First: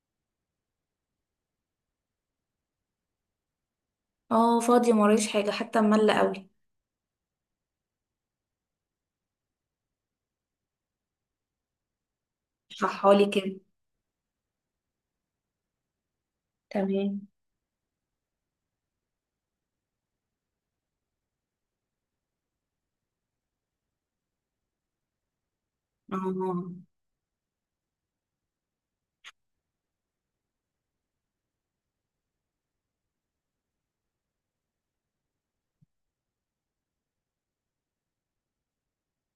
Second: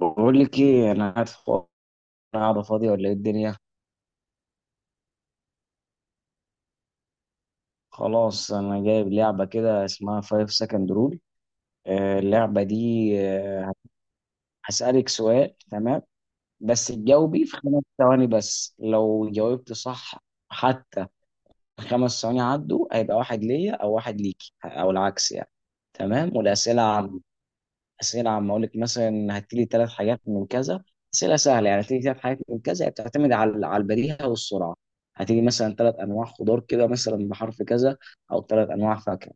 بقول لك ايه، انا قاعد فاضي. قاعده فاضيه ولا ايه الدنيا؟ اه، فاضية مرايش حاجة حتى ملة قوي. خلاص، انا جايب لعبه كده اسمها 5 سكند رول. اللعبه دي اشرحها لي كده. آه، هسالك سؤال، تمام؟ بس تمام. تجاوبي في 5 ثواني، بس لو جاوبت صح. حتى 5 ثواني عدوا هيبقى واحد ليا او واحد ليكي، او العكس يعني. تمام، اه، والاسئله اسئله عامه، اقول لك مثلا هتجيلي ثلاث حاجات من كذا. اسئله سهله يعني، هتجيلي ثلاث حاجات من كذا، هي بتعتمد على البديهه والسرعه. هتيجي مثلا ثلاث انواع خضار كده مثلا بحرف كذا، او ثلاث انواع فاكهه.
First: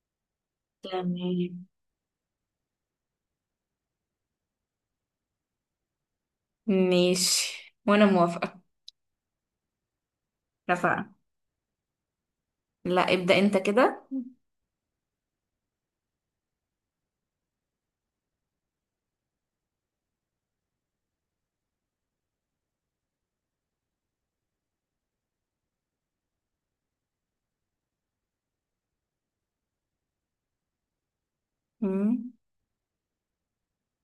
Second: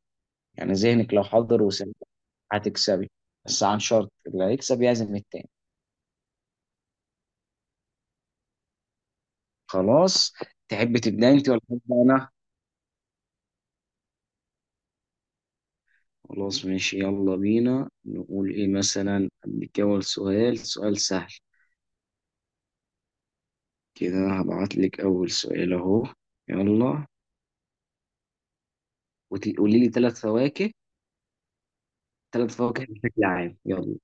يعني ذهنك لو حضر تمام. وسمع هتكسبي. بس عن شرط اللي هيكسب يعزم التاني. ماشي وانا موافقة. خلاص. تحب اتفقنا. تبدا انت ولا ابدا انا؟ لا، ابدأ انت كده. خلاص ماشي، يلا بينا نقول ايه، مثلا اديك اول سؤال، سؤال سهل كده. هبعت لك اول سؤال اهو. يلا. وتقولي لي ثلاث فواكه. امم ثلاث فواكه بشكل عام، يلا.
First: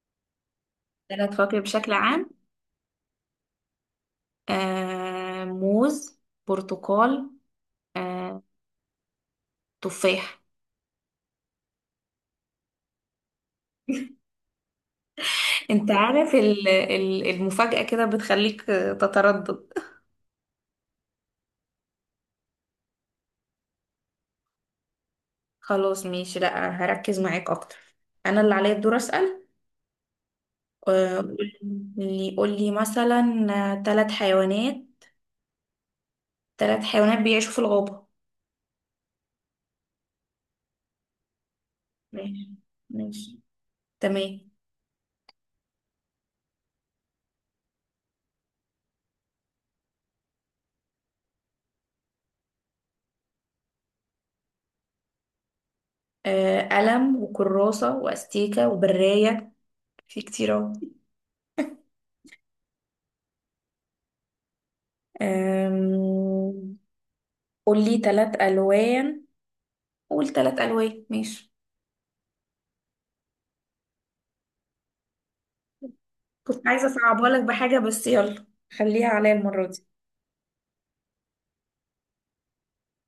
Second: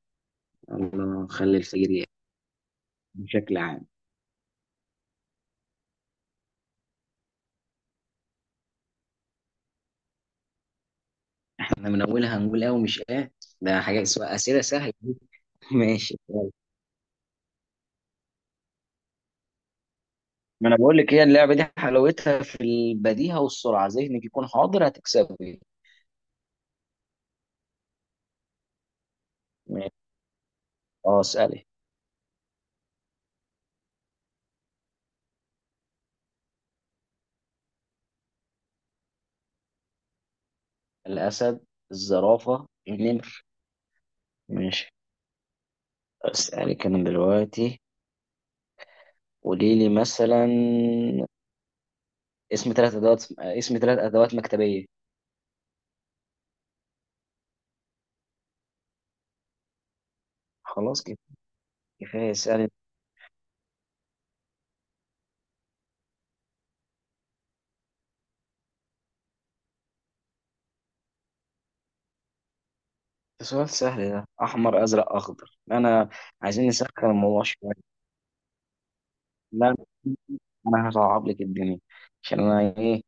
الله ثلاث خلي فواكه الفجر بشكل يأتي. عام. بشكل عام. موز، برتقال، آه تفاح. احنا من اولها هنقول اه ومش اه. ده حاجه اسمها اسئله سهله. انت ماشي عارف، يلا. المفاجأة كده بتخليك، تتردد. ما انا بقول لك، هي اللعبه دي حلاوتها في البديهه والسرعه، ذهنك يكون حاضر هتكسبي. خلاص ماشي، لا هركز معاك اكتر. انا اللي عليا الدور اسأل. ماشي. اه، آه، اسالي. قولي قولي مثلا ثلاث حيوانات، ثلاث حيوانات بيعيشوا في الغابة. الاسد، ماشي، الزرافه، ماشي، النمر. تمام. ماشي. اسالك انا دلوقتي. قولي لي مثلا اسم ثلاث ادوات، اسم ثلاث ادوات مكتبيه. قلم وكراسة وأستيكة وبراية، في كتير أهو. خلاص كده، كفايه، اسالي. آم، قول لي ثلاث ألوان، قول ثلاث ألوان ماشي. ده سؤال سهل ده، احمر ازرق اخضر. انا كنت عايزين عايزة نسخن أصعبها لك الموضوع شويه. بحاجة بس يلا، خليها عليا المرة لا، دي. انا هصعب لك الدنيا. عشان انا ايه.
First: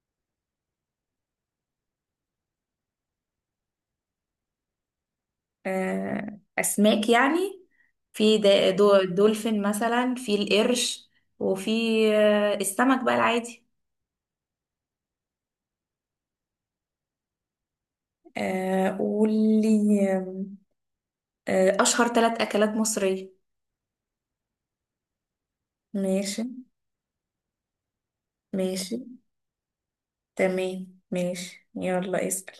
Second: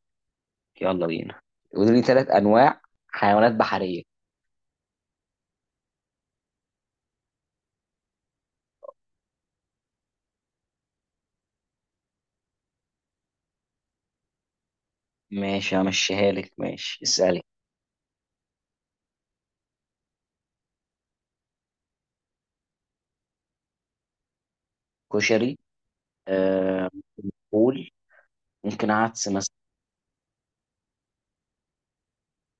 يلا بينا. قولي لي ثلاث انواع حيوانات بحريه. أسماك يعني، في دولفين مثلا، في القرش، وفي السمك بقى العادي. ماشي همشيها لك، ماشي اسالي. قول لي آم، آه، أشهر ثلاث أكلات مصرية. كشري. ماشي، آه فول. ممكن ماشي، عدس مثلا. تمام. ماشي يلا اسأل.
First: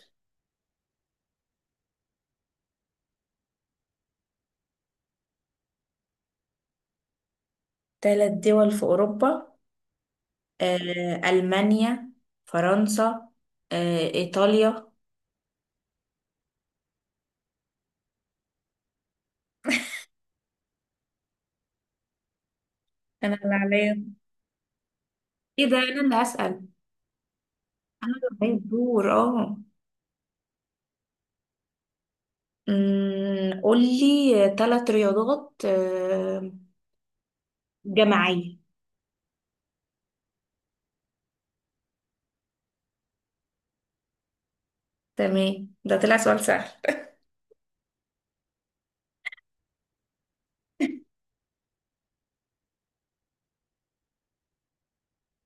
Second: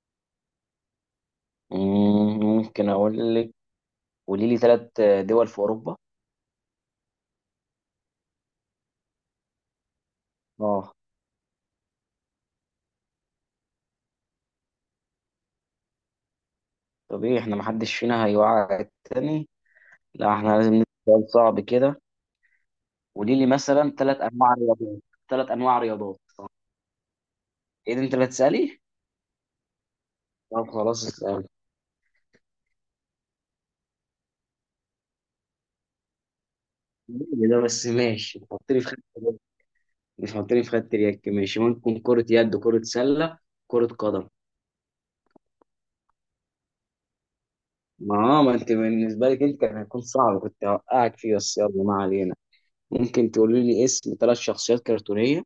ممكن اقول لك. قولي لي ثلاث دول في اوروبا. تلات دول في أوروبا، اه. ألمانيا، فرنسا، إيطاليا. طب ايه، احنا محدش فينا هيوعى التاني. لا، احنا لازم نسأل سؤال صعب كده. أنا قولي لي اللي مثلا عليا. ثلاث انواع رياضات. ثلاث إيه ده، انواع أنا اللي رياضات. هسأل، ايه ده، انت اللي عليا هتسالي؟ الدور اه. طب خلاص اسال. قولي تلات رياضات إيه ده بس، ماشي جماعية. حطني في خدت. مش حاطيني في خدة اليك، ماشي، ممكن كرة يد، كرة سلة، كرة قدم. تمام، ده طلع سؤال سهل. ما انت بالنسبة لك، انت كان هيكون صعب، كنت هوقعك فيه، بس يلا، ما علينا. ممكن تقولي لي اسم ثلاث شخصيات كرتونية.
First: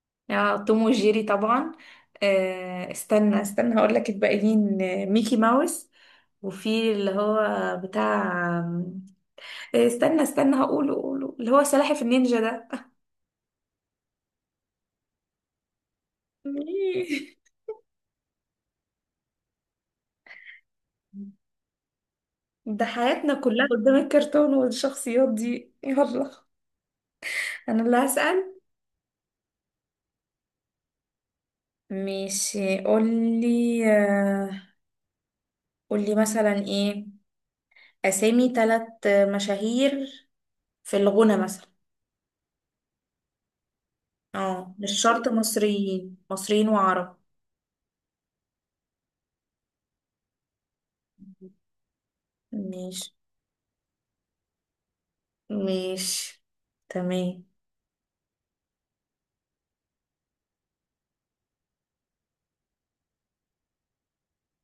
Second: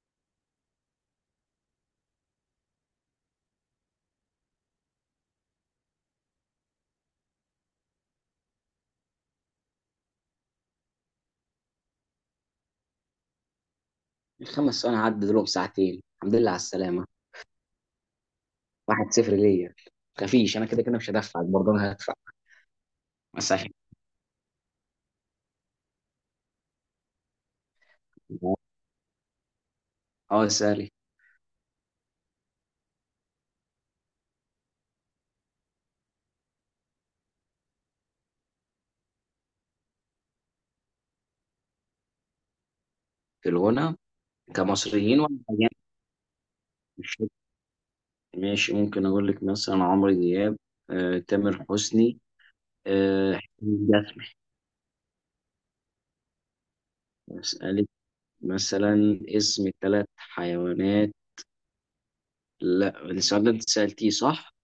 اه توم وجيري طبعا. استنى استنى هقول لك الباقيين، ميكي ماوس، وفي اللي هو بتاع، استنى استنى هقوله قوله اللي هو سلاحف النينجا ده. الـ5 ثواني عدى دول ساعتين، الحمد لله على السلامة. 1-0 ليا. متخافيش، انا كده كده مش هدفعك، برضه انا هدفع. ده حياتنا بس كلها عشان. قدام الكرتون والشخصيات دي، يلا. انا اللي هسأل. اه، سالي. ماشي، قولي قولي مثلا ايه، اسامي ثلاث مشاهير في الغنى مثلا. في الغنى. اه مش كمصريين شرط ولا أجانب؟ مصريين، مصريين مش وعرب. فاكر. ماشي، ممكن أقول لك مثلا عمرو دياب، تامر حسني، ماشي، حسين جسمي. ماشي، تمام. أسألك مثلا اسم ثلاث حيوانات. لا، السؤال ده أنت سألتيه، صح؟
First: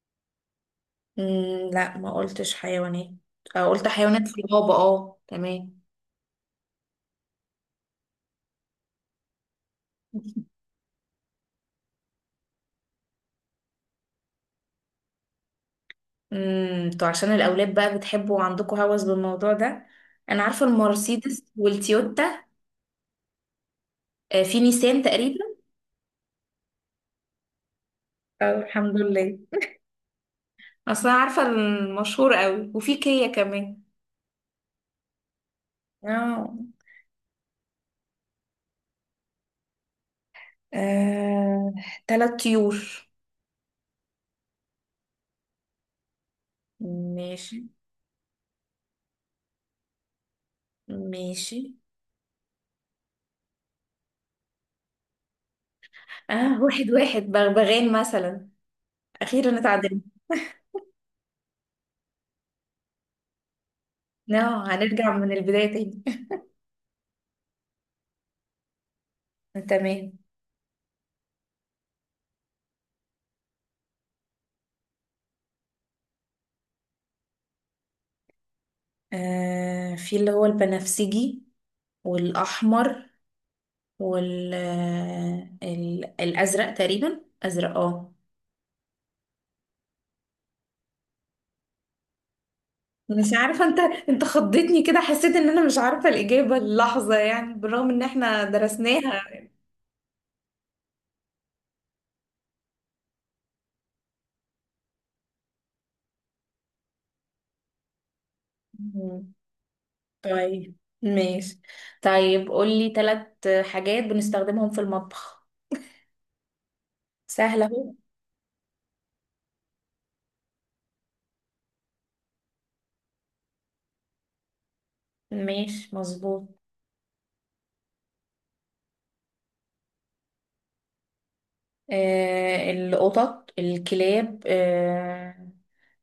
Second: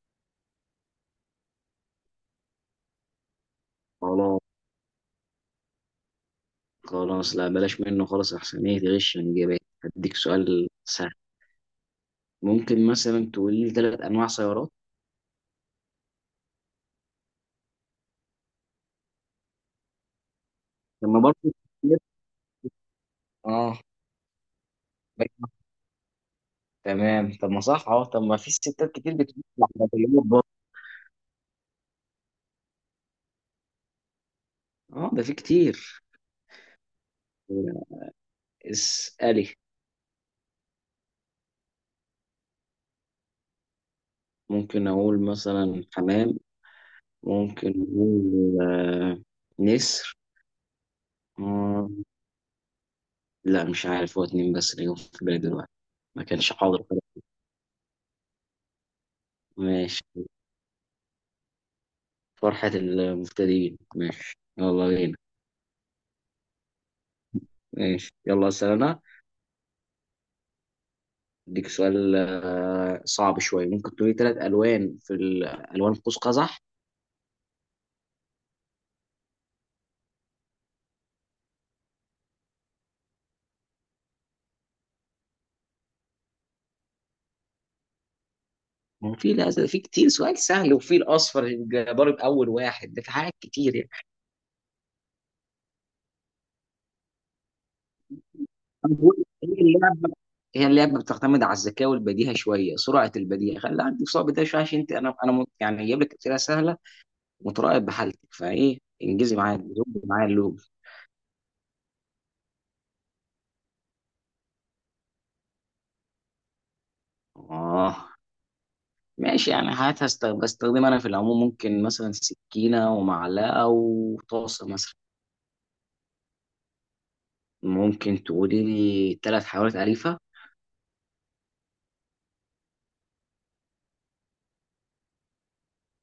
لا، ما قلتش حيوانات، قلت حيوانات في خلاص الغابة، اه تمام. خلاص، لا بلاش منه، خلاص أحسن، إيه، تغش من إجابات. هديك سؤال سهل. ممكن مثلا تقولي لي ثلاث أنواع سيارات. تو عشان الأولاد بقى بتحبوا وعندكم هوس بالموضوع ده. أنا عارفة لما المرسيدس برضه. والتويوتا، اه. في نيسان بجمع. تقريبا. تمام، طب ما صح، طب ما في ستات الحمد كتير لله، بتقول العربيات برضه. أصلا عارفة المشهور قوي، وفي كيا كمان. اه ده في كتير. اه. اسألي. آه، تلات طيور. ممكن أقول مثلا حمام. ماشي، ممكن أقول نسر. ماشي. مم، لا مش عارف، هو اتنين بس اللي جم في بالي دلوقتي. ما كانش اه، حاضر. واحد واحد، بغبغان مثلا. أخيرا اتعدلنا. ماشي. فرحة المبتدئين، ماشي اه، يلا هنرجع بينا. من البداية تاني. ماشي يلا أسأل أنا. تمام. أديك سؤال صعب شوية. ممكن تقولي تلات ألوان ألوان قوس قزح. في اللي هو البنفسجي، والأحمر، الأزرق تقريبا، أزرق اه. ما هو في، لا في كتير، سؤال سهل، وفي الأصفر، يبقى ضارب أول واحد، ده في مش حاجات عارفة، كتير انت يعني. انت خضتني كده، حسيت ان انا مش عارفة الإجابة اللحظة، يعني بالرغم ان احنا أنا درسناها. بقول هي اللعبه، هي اللعبه بتعتمد على الذكاء والبديهه شويه، سرعه البديهه، خلي عندك سرعه بديهه شويه، عشان انت، يعني جايب لك اسئله سهله، متراقب بحالتك فايه مم. انجزي معايا زبي معايا اللوب. طيب ماشي، طيب قولي ثلاث حاجات بنستخدمهم في المطبخ، سهلة اهو. اه ماشي يعني، بستخدمها انا في العموم، ممكن مثلا سكينه ومعلقه وطاسه مثلا. ماشي مظبوط. ممكن تقولي لي ثلاث حيوانات اليفه. القطط، الكلاب،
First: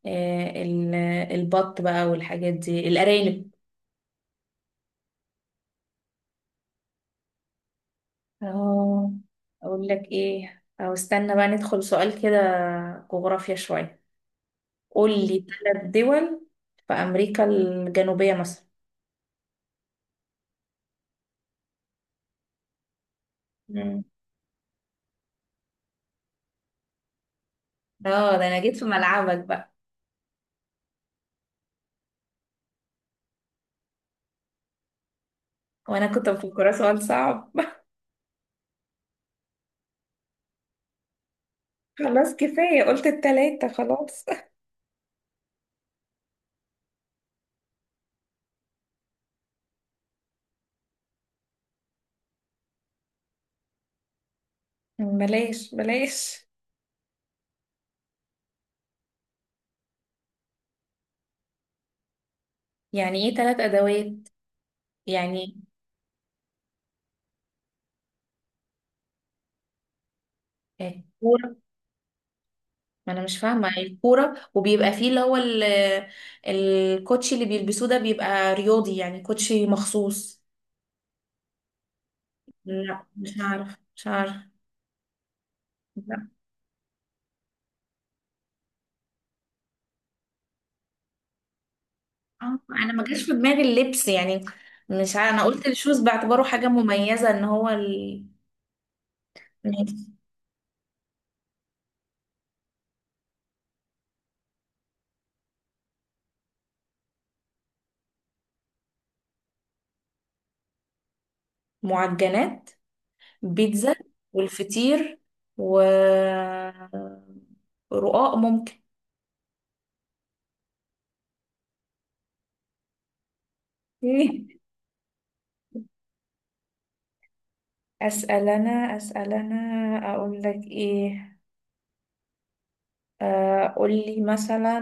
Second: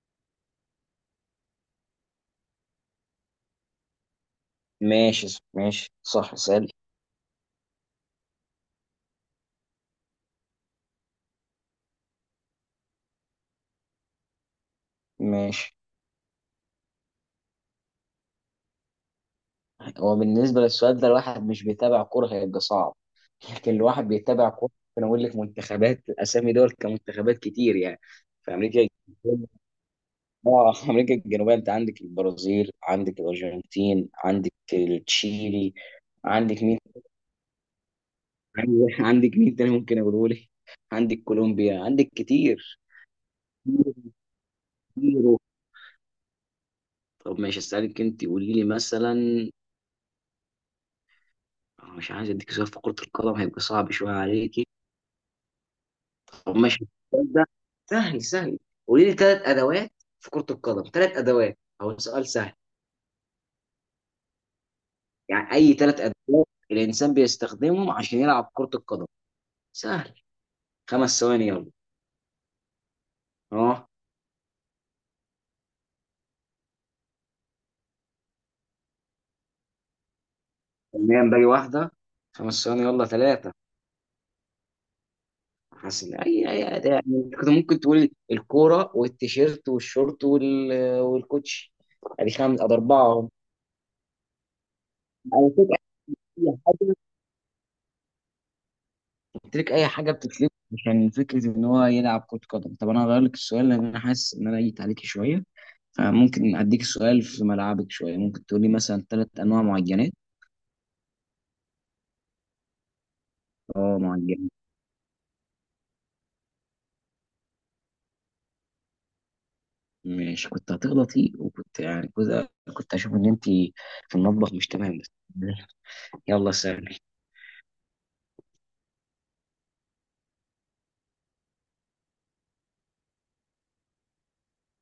آه، ال- البط بقى والحاجات دي، الأرانب. ماشي. ماشي صح، سالي. أهو. أقول لك إيه، أو استنى بقى ندخل سؤال كده جغرافيا شوية. قول لي ماشي. ثلاث دول في أمريكا الجنوبية مثلا. هو بالنسبة للسؤال ده، الواحد مش بيتابع كورة هيبقى صعب، لكن مم. الواحد بيتابع كورة ممكن أقول لك منتخبات، أسامي دول كمنتخبات كتير يعني. اه، ده في أنا جيت في أمريكا. ملعبك بقى. آه أمريكا الجنوبية، أنت عندك البرازيل، عندك الأرجنتين، عندك تشيلي. وأنا كنت عندك مفكرة مين. سؤال صعب. عندك مين تاني ممكن أقوله لك، عندك كولومبيا، عندك خلاص كتير. كفاية، قلت التلاتة كتير خلاص. كتير. طب ماشي، أسألك أنت. قولي لي مثلا، أنا مش عايز أديك سؤال في كرة القدم هيبقى صعب شوية عليك. بلاش بلاش. طب ماشي. السؤال ده سهل سهل. قولي لي ثلاث ادوات في كرة القدم، ثلاث ادوات، هو سؤال سهل. يعني إيه تلات أدوات، يعني يعني؟ اي ثلاث ادوات الانسان بيستخدمهم عشان يلعب كرة القدم. سهل. 5 ثواني كورة. يلا. ما انا مش فاهمه يعني، اه الكوره، وبيبقى فيه اللي هو الكوتشي اللي بيلبسوه ده، بيبقى رياضي يعني، كوتشي مخصوص. تمام، باقي واحدة. 5 ثواني لا، يلا، مش ثلاثة. عارف مش عارف. حسن لا. اي أداة. يعني كنت ممكن تقولي الكورة والتيشيرت والشورت وال، والكوتش. ادي خمس، ادي انا اربعة ما جاش اهم. في دماغي اللبس يعني. مش عارف، انا على قلت فكرة، الشوز باعتباره اي حاجه حاجة. مميزه ان هو ال... قلت لك اي ماشي. حاجه بتتلف عشان فكره ان هو يلعب كره قدم. طب انا هغير لك السؤال لان انا حاسس ان انا جيت عليك شويه. فممكن اديك سؤال في ملعبك شويه، ممكن تقولي مثلا ثلاث انواع معجنات. معجنات، بيتزا، اه معجنات. والفطير، و رقاق ممكن. ماشي، كنت هتغلطي، وكنت يعني كنت اشوف ان انت في المطبخ مش تمام بس. يلا سهل. اسال انا، اسال انا، اقول لك ايه. قولي مثلا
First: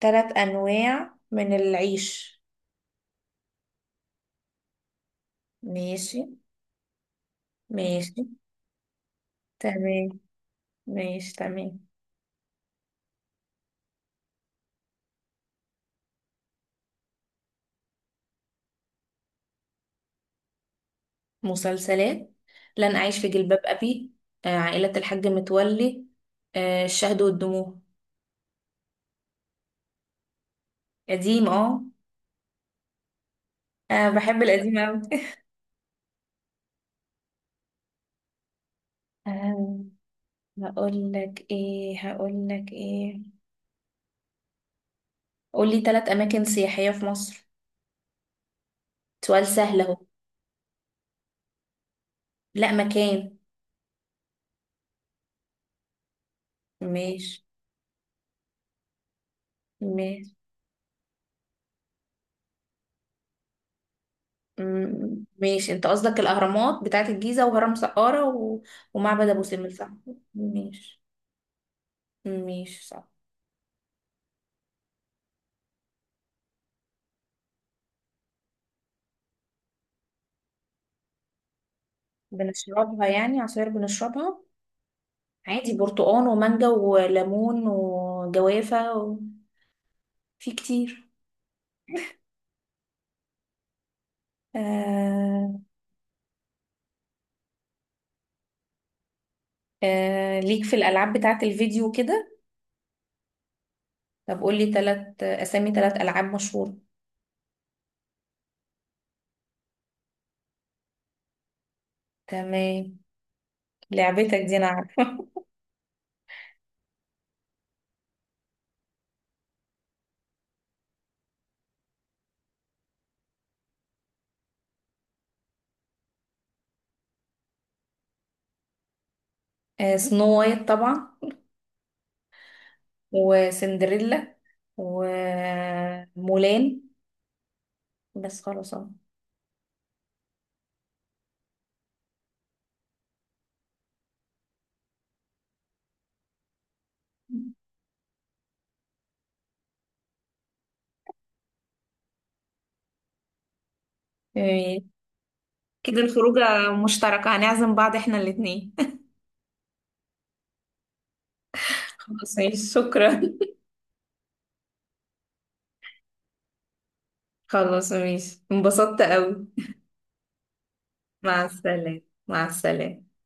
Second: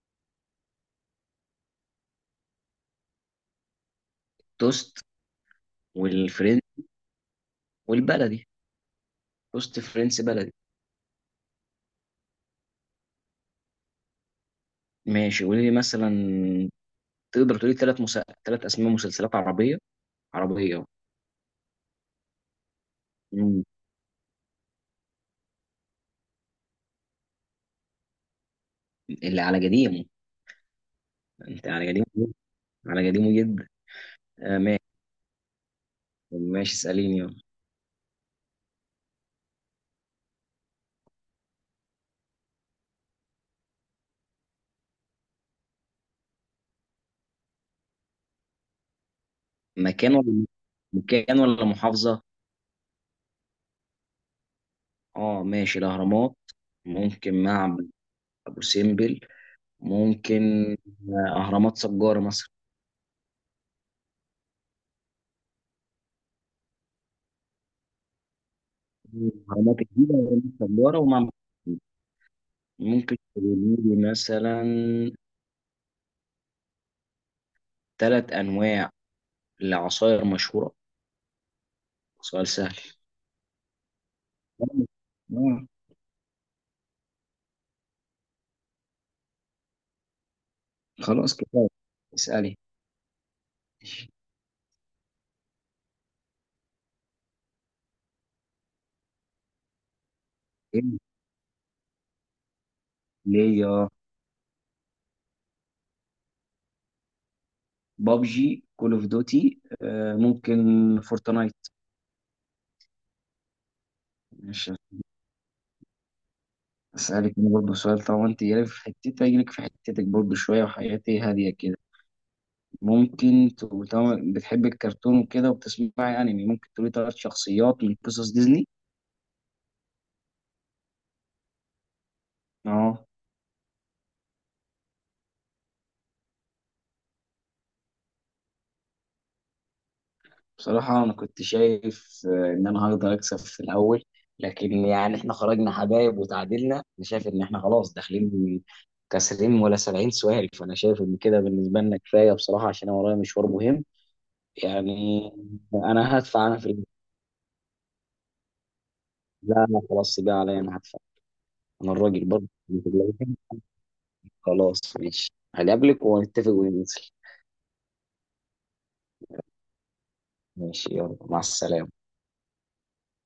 ثلاث أنواع من العيش. توست ماشي، والفرنس ماشي، والبلدي، توست تمام. فرنسي بلدي. ماشي، تمام. ماشي، قولي لي مثلا، تقدر تقولي ثلاث اسماء مسلسلات عربيه، عربيه. مسلسلات، لن أعيش في جلباب مم. أبي، عائلة الحاج متولي، الشهد والدموع. اللي على قديمه. قديم انت اه، على قديم. انا قديم جدا. أنا بحب آه القديم ماشي. أوي. ماشي اساليني يلا. آه، هقول لك ايه، هقول لك ايه، قولي ثلاث أماكن سياحية في مصر، سؤال سهل أهو. مكان ولا، محافظه؟ لا، مكان. اه ماشي، الاهرامات. ممكن ماشي، معبد ابو سمبل. ماشي. ممكن اهرامات سجاره مثلا. ماشي، انت قصدك الاهرامات بتاعت الجيزه، وهرم سقاره، و... ومعبد ابو سمبل، اهرامات صح؟ الجيزه واهرامات سجاره ماشي، ومعبد أبو سمبل. ماشي، صح. ممكن تقولي لي مثلا ثلاث انواع لعصاير مشهوره، سؤال سهل. بنشربها يعني، عصير بنشربها. آه. عادي، برتقان ومانجا وليمون وجوافه، و... في كتير. خلاص كفايه، اسالي. آه... ليك في إيه؟ الالعاب بتاعت الفيديو كده. ليه. طب قولي تلات اسامي تلات العاب مشهوره. بابجي، كول اوف دوتي، ممكن فورتنايت. تمام، لعبتك دي انا ماشي، عارفه. أسألك أنا برضه سؤال، طالما أنت جايلك في حتتي أجيلك في حتتك برضه شوية، وحياتي هادية كده. ممكن تقول، طالما بتحب الكرتون وكده وبتسمعي أنمي، ممكن تقولي تلات شخصيات من قصص ديزني. سنو وايت طبعا، أه. وسندريلا، ومولان، بس خلاص اه. بصراحة أنا كنت شايف إن أنا هقدر أكسب في الأول، لكن يعني إحنا خرجنا حبايب وتعادلنا. أنا شايف إن إحنا خلاص داخلين كسرين ولا 70 سؤال، فأنا شايف إن كده بالنسبة لنا كفاية بصراحة، عشان أنا ورايا مشوار مهم إيه، يعني. كده أنا هدفع، أنا الخروجة مشتركة، هنعزم بعض احنا الاتنين. لا لا خلاص بقى، عليا أنا هدفع، انا الراجل خلاص برضه. ماشي، شكرا. خلاص ماشي، هقابلك ونتفق وننزل. خلاص ماشي، انبسطت قوي. ماشي يلا، مع مع السلامة. السلامة. مع السلامة.